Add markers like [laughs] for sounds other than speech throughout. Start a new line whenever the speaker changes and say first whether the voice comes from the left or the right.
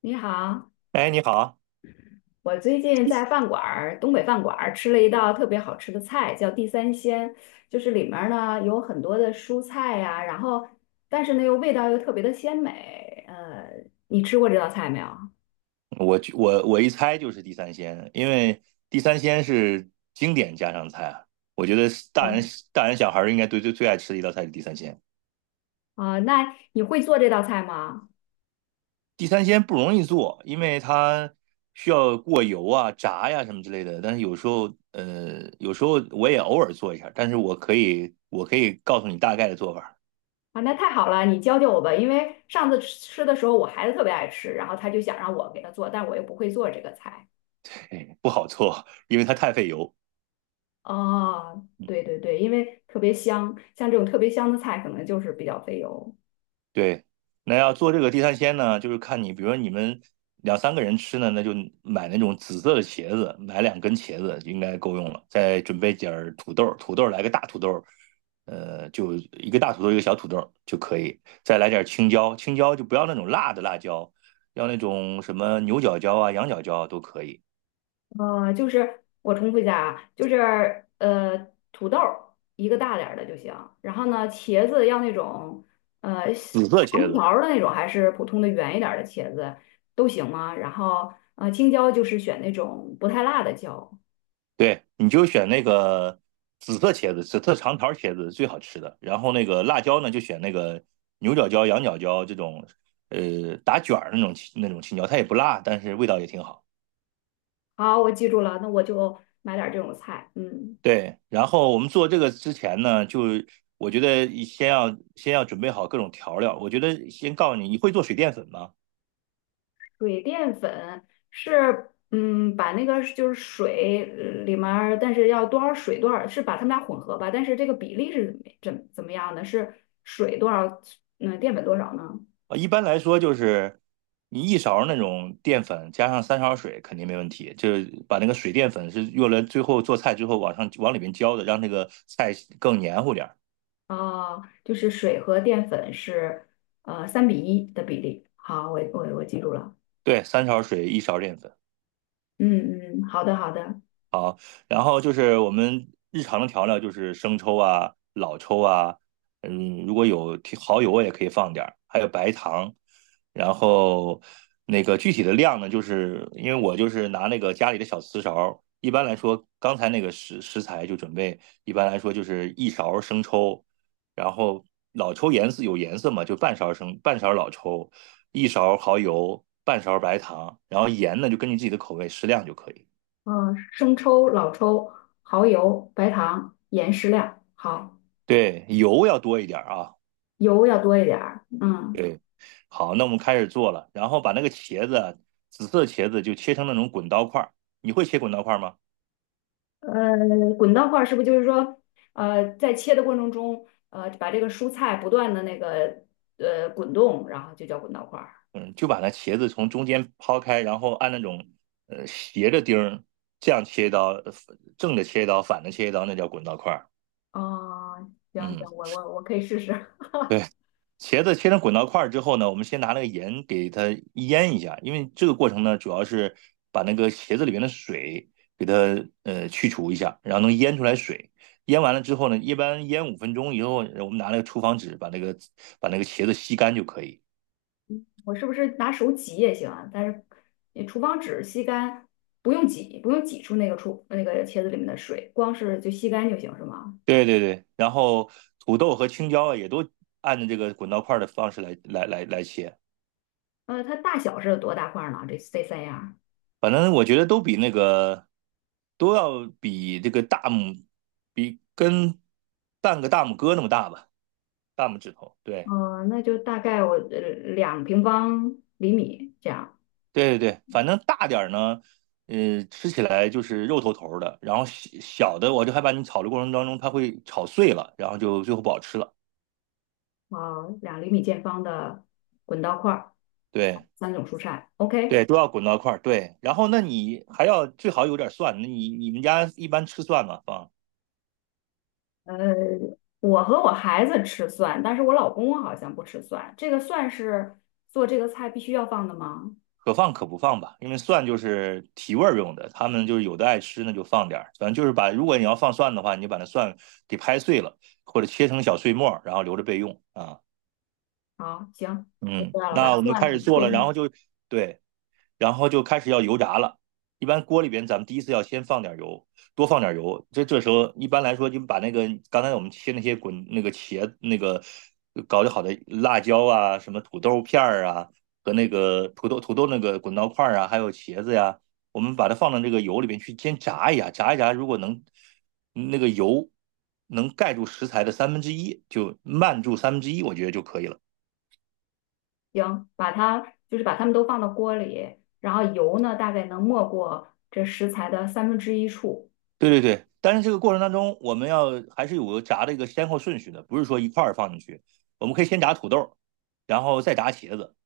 left: 你好，
right: 哎，你好。
left: 我最近在饭馆儿，东北饭馆儿吃了一道特别好吃的菜，叫地三鲜，就是里面儿呢有很多的蔬菜呀、然后但是呢又味道又特别的鲜美。你吃过这道菜没有？
right: 我就一猜就是地三鲜，因为地三鲜是经典家常菜啊，我觉得是大人
left: 嗯。
right: 大人小孩儿应该最最最爱吃的一道菜是地三鲜。
left: 啊、那你会做这道菜吗？
right: 地三鲜不容易做，因为它需要过油啊、炸呀、什么之类的。但是有时候我也偶尔做一下，但是我可以告诉你大概的做法儿。
left: 啊，那太好了，你教教我吧，因为上次吃的时候我孩子特别爱吃，然后他就想让我给他做，但我又不会做这个菜。
right: 嘿，不好做，因为它太费油。
left: 哦，对
right: 嗯。
left: 对对，因为特别香，像这种特别香的菜可能就是比较费油。
right: 对，那要做这个地三鲜呢，就是看你，比如说你们两三个人吃呢，那就买那种紫色的茄子，买两根茄子应该够用了。再准备点儿土豆，土豆来个大土豆，就一个大土豆一个小土豆就可以。再来点青椒，青椒就不要那种辣的辣椒，要那种什么牛角椒啊、羊角椒啊都可以。
left: 就是我重复一下啊，就是土豆儿一个大点儿的就行，然后呢，茄子要那种细
right: 紫色茄
left: 长
right: 子，
left: 条儿的那种，还是普通的圆一点儿的茄子都行吗？然后青椒就是选那种不太辣的椒。
right: 对，你就选那个紫色茄子，紫色长条茄子最好吃的。然后那个辣椒呢，就选那个牛角椒、羊角椒这种，打卷儿那种青椒，它也不辣，但是味道也挺好。
left: 好，我记住了，那我就买点儿这种菜。嗯。
right: 对，然后我们做这个之前呢，就我觉得先要准备好各种调料。我觉得先告诉你，你会做水淀粉吗？
left: 水淀粉是，把那个是就是水里面儿但是要多少水多少，是把它们俩混合吧？但是这个比例是怎么样的？是水多少，淀粉多少呢？
right: 啊，一般来说就是你一勺那种淀粉加上三勺水肯定没问题，就是把那个水淀粉是用来最后做菜之后往上往里面浇的，让那个菜更黏糊点儿。
left: 哦，就是水和淀粉是3:1的比例。好，我记住了。
right: 对，三勺水一勺淀粉。
left: 嗯嗯，好的好的。
right: 好，然后就是我们日常的调料就是生抽啊、老抽啊，如果有提蚝油也可以放点儿，还有白糖。然后那个具体的量呢，就是因为我就是拿那个家里的小瓷勺，一般来说，刚才那个食材就准备，一般来说就是一勺生抽，然后老抽颜色有颜色嘛，就半勺生半勺老抽，一勺蚝油，半勺白糖，然后盐呢就根据自己的口味适量就可以。
left: 嗯、生抽、老抽、蚝油、白糖、盐适量。好，
right: 对，油要多一点儿啊。
left: 油要多一点儿。嗯。
right: 对，好，那我们开始做了，然后把那个茄子啊紫色茄子就切成那种滚刀块儿。你会切滚刀块儿吗？
left: 滚刀块儿是不是就是说，在切的过程中，把这个蔬菜不断的那个滚动，然后就叫滚刀块儿。
right: 嗯，就把那茄子从中间抛开，然后按那种斜着钉儿这样切一刀，正着切一刀，反着切一刀，那叫滚刀块儿。
left: 哦，行
right: 嗯，
left: 行，我可以试试。[laughs]
right: 对，茄子切成滚刀块之后呢，我们先拿那个盐给它腌一下，因为这个过程呢，主要是把那个茄子里面的水给它去除一下，然后能腌出来水。腌完了之后呢，一般腌5分钟以后，我们拿那个厨房纸把那个茄子吸干就可以。
left: 我是不是拿手挤也行啊？但是你厨房纸吸干，不用挤，不用挤出那个出那个茄子里面的水，光是就吸干就行，是吗？
right: 对对对，然后土豆和青椒啊也都按照这个滚刀块的方式来切，
left: 它大小是有多大块儿呢？这三样儿？
right: 反正我觉得都要比半个大拇哥那么大吧。大拇指头，对
left: 那就大概我2平方厘米这样。
right: 对对对，反正大点儿呢，吃起来就是肉头头的，然后小小的我就害怕你炒的过程当中它会炒碎了，然后就最后不好吃了。
left: 啊，2厘米见方的滚刀块儿，
right: 对
left: 三种蔬菜。OK。
right: 对，都要滚到一块儿。对，然后那你还要最好有点蒜，那你们家一般吃蒜吗？
left: 呃，我和我孩子吃蒜，但是我老公好像不吃蒜。这个蒜是做这个菜必须要放的吗？
right: 可放可不放吧，因为蒜就是提味儿用的，他们就是有的爱吃那就放点儿，反正就是把如果你要放蒜的话，你就把那蒜给拍碎了，或者切成小碎末儿然后留着备用啊。
left: 好，行，我知
right: 嗯，
left: 道了，把
right: 那我们开
left: 蒜
right: 始做
left: 切
right: 了，然后
left: 成。
right: 就对，然后就开始要油炸了。一般锅里边，咱们第一次要先放点油，多放点油。这时候一般来说，就把那个刚才我们切那些滚那个茄那个搞得好的辣椒啊，什么土豆片儿啊，和那个土豆那个滚刀块儿啊，还有茄子呀，我们把它放到这个油里边去先炸一下，炸一炸，如果能那个油能盖住食材的三分之一，就慢住三分之一，我觉得就可以了。
left: 行，把它就是把它们都放到锅里，然后油呢大概能没过这食材的三分之一处。
right: 对对对，但是这个过程当中，我们要还是有个炸的一个先后顺序的，不是说一块儿放进去。我们可以先炸土豆，然后再炸茄子，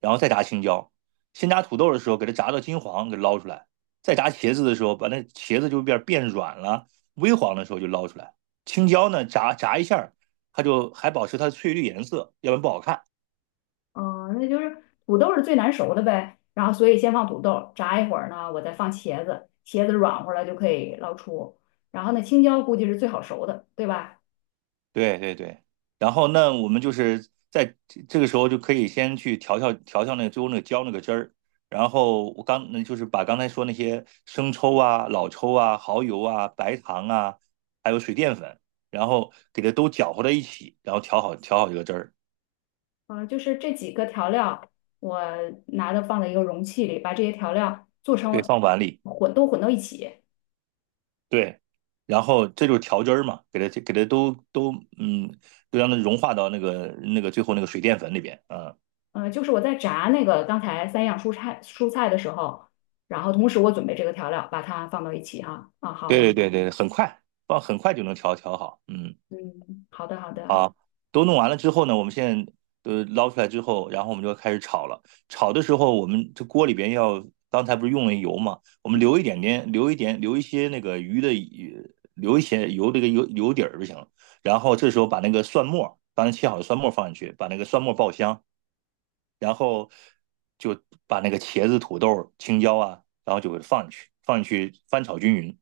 right: 然后再炸青椒。先炸土豆的时候，给它炸到金黄，给它捞出来；再炸茄子的时候，把那茄子就变软了，微黄的时候就捞出来。青椒呢，炸一下，它就还保持它的翠绿颜色，要不然不好看。
left: 哦，那就是土豆是最难熟的呗，然后所以先放土豆，炸一会儿呢，我再放茄子，茄子软和了就可以捞出。然后呢，青椒估计是最好熟的，对吧？
right: 对对对，然后那我们就是在这个时候就可以先去调那个最后那个浇那个汁儿，然后我刚那就是把刚才说那些生抽啊、老抽啊、蚝油啊、白糖啊，还有水淀粉，然后给它都搅和在一起，然后调好这个汁儿，
left: 嗯，就是这几个调料，我拿到放在一个容器里，把这些调料做
right: 对，
left: 成
right: 放碗里。
left: 混都混到一起。
right: 对，然后这就是调汁儿嘛，给它给它都都嗯，都让它融化到那个最后那个水淀粉里边。嗯，
left: 嗯，就是我在炸那个刚才三样蔬菜的时候，然后同时我准备这个调料，把它放到一起哈。啊，
right: 对
left: 好。
right: 对对对，很快，放很快就能调好，嗯。
left: 嗯，好的好的。
right: 都弄完了之后呢，我们现在捞出来之后，然后我们就开始炒了。炒的时候，我们这锅里边要刚才不是用了油嘛，我们留一些油，这个油底儿就行了。然后这时候把那个蒜末，刚才切好的蒜末放进去，把那个蒜末爆香，然后就把那个茄子、土豆、青椒啊，然后就给它放进去，放进去翻炒均匀。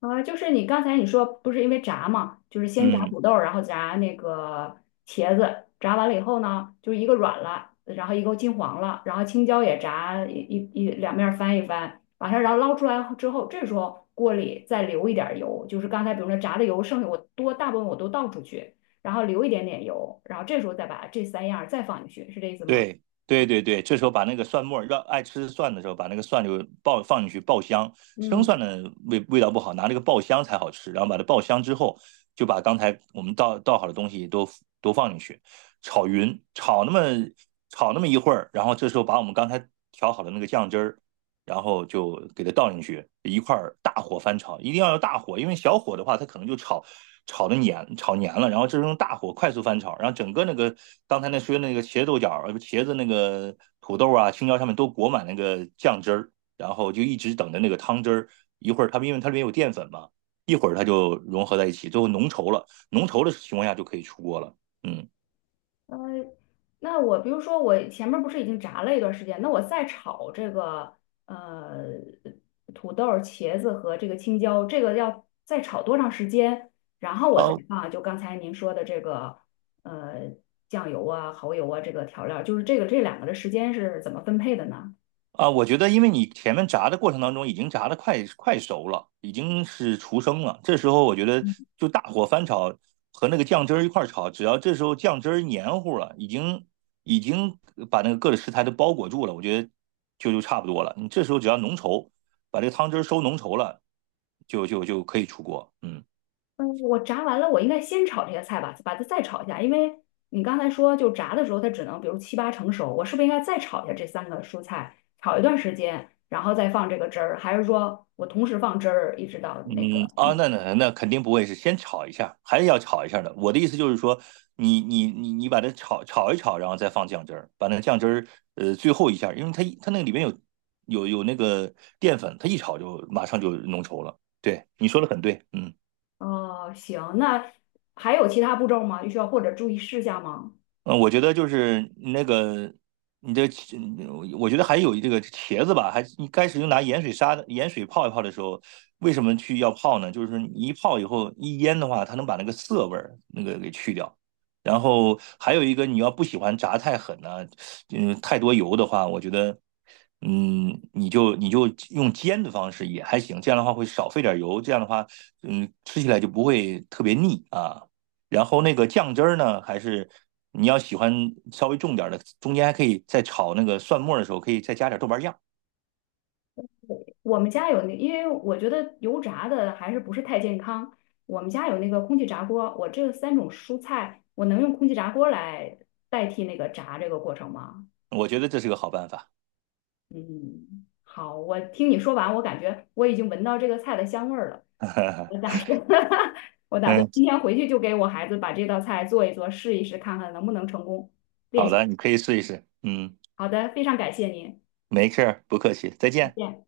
left: 啊，就是你刚才说不是因为炸嘛，就是先炸
right: 嗯，
left: 土豆儿然后炸那个茄子，炸完了以后呢，就是一个软了，然后一个金黄了，然后青椒也炸一一一两面儿翻一翻，把它然后捞出来之后，这时候锅里再留一点儿油，就是刚才比如说炸的油剩下我多大部分我都倒出去，然后留一点点油，然后这时候再把这三样儿再放进去，是这意思吗？
right: 对对对对，这时候把那个蒜末儿，让爱吃蒜的时候，把那个蒜就放进去爆香。生蒜
left: 嗯。
right: 的味道不好，拿那个爆香才好吃。然后把它爆香之后，就把刚才我们倒好的东西都放进去，炒匀，炒那么一会儿，然后这时候把我们刚才调好的那个酱汁儿然后就给它倒进去，一块儿大火翻炒，一定要用大火，因为小火的话，它可能就炒黏了。然后这是用大火快速翻炒，然后整个那个刚才说那个茄子那个土豆啊、青椒上面都裹满那个酱汁儿，然后就一直等着那个汤汁儿，一会儿它因为它里面有淀粉嘛，一会儿它就融合在一起，最后浓稠了，浓稠的情况下就可以出锅了。嗯。
left: 呃，那我比如说我前面不是已经炸了一段时间，那我再炒这个呃土豆儿茄子和这个青椒，这个要再炒多长时间？然后我再
right: 呃，
left: 放就刚才您说的这个呃酱油啊、蚝油啊这个调料就是这两个的时间是怎么分配的呢？
right: 啊，我觉得因为你前面炸的过程当中已经炸的快熟了，已经是出生了。这时候我觉得就大火翻炒和那个酱汁儿一块儿炒，只要这时候酱汁儿黏糊了，已经把那个各个食材都包裹住了，我觉得就差不多了。你这时候只要浓稠，把这个汤汁儿收浓稠了，就可以出锅。嗯。
left: 嗯，我炸完了，我应该先炒这个菜吧，把它再炒一下，因为你刚才说就炸的时候它只能比如七八成熟，我是不是应该再炒一下这三个蔬菜，炒一段时间，然后再放这个汁儿，还是说我同时放汁儿一直到那个
right: 嗯，
left: 那
right: 啊，
left: 个
right: 那肯定不会是先炒一下，还是要炒一下的。我的意思就是说，你把它炒一炒，然后再放酱汁儿，把那酱汁儿最后一下，因为它那个里面有那个淀粉，它一炒就马上就浓稠了。对，你说的很对，嗯。
left: 哦，行，那还有其他步骤吗？需要或者注意事项吗？
right: 嗯，我觉得就是那个，你这，嗯我觉得还有这个茄子吧，还你开始拿盐水泡一泡的时候，为什么要泡呢？就是你一泡以后一腌的话，它能把那个涩味儿那个给去掉。然后还有一个，你要不喜欢炸太狠呢、太多油的话，我觉得，你就用煎的方式也还行，这样的话会少费点油，这样的话，吃起来就不会特别腻啊。然后那个酱汁儿呢，还是你要喜欢稍微重点的，中间还可以在炒那个蒜末的时候，可以再加点豆瓣酱，
left: 我们家有那，因为我觉得油炸的还是不是太健康。我们家有那个空气炸锅，我这三种蔬菜，我能用空气炸锅来代替那个炸这个过程吗？
right: 我觉得这是个好办法。
left: 嗯，好，我听你说完，我感觉我已经闻到这个菜的香味儿了。我
right: [laughs]
left: 打算，[laughs] 我打算
right: 嗯，
left: 今天回去就给我孩子把这道菜做一做，试一试，看看能不能成功练
right: 好
left: 习。
right: 的，你可以试一试。嗯，
left: 好的，非常感谢您，
right: 没事儿，不客气，再
left: 再
right: 见。
left: 见。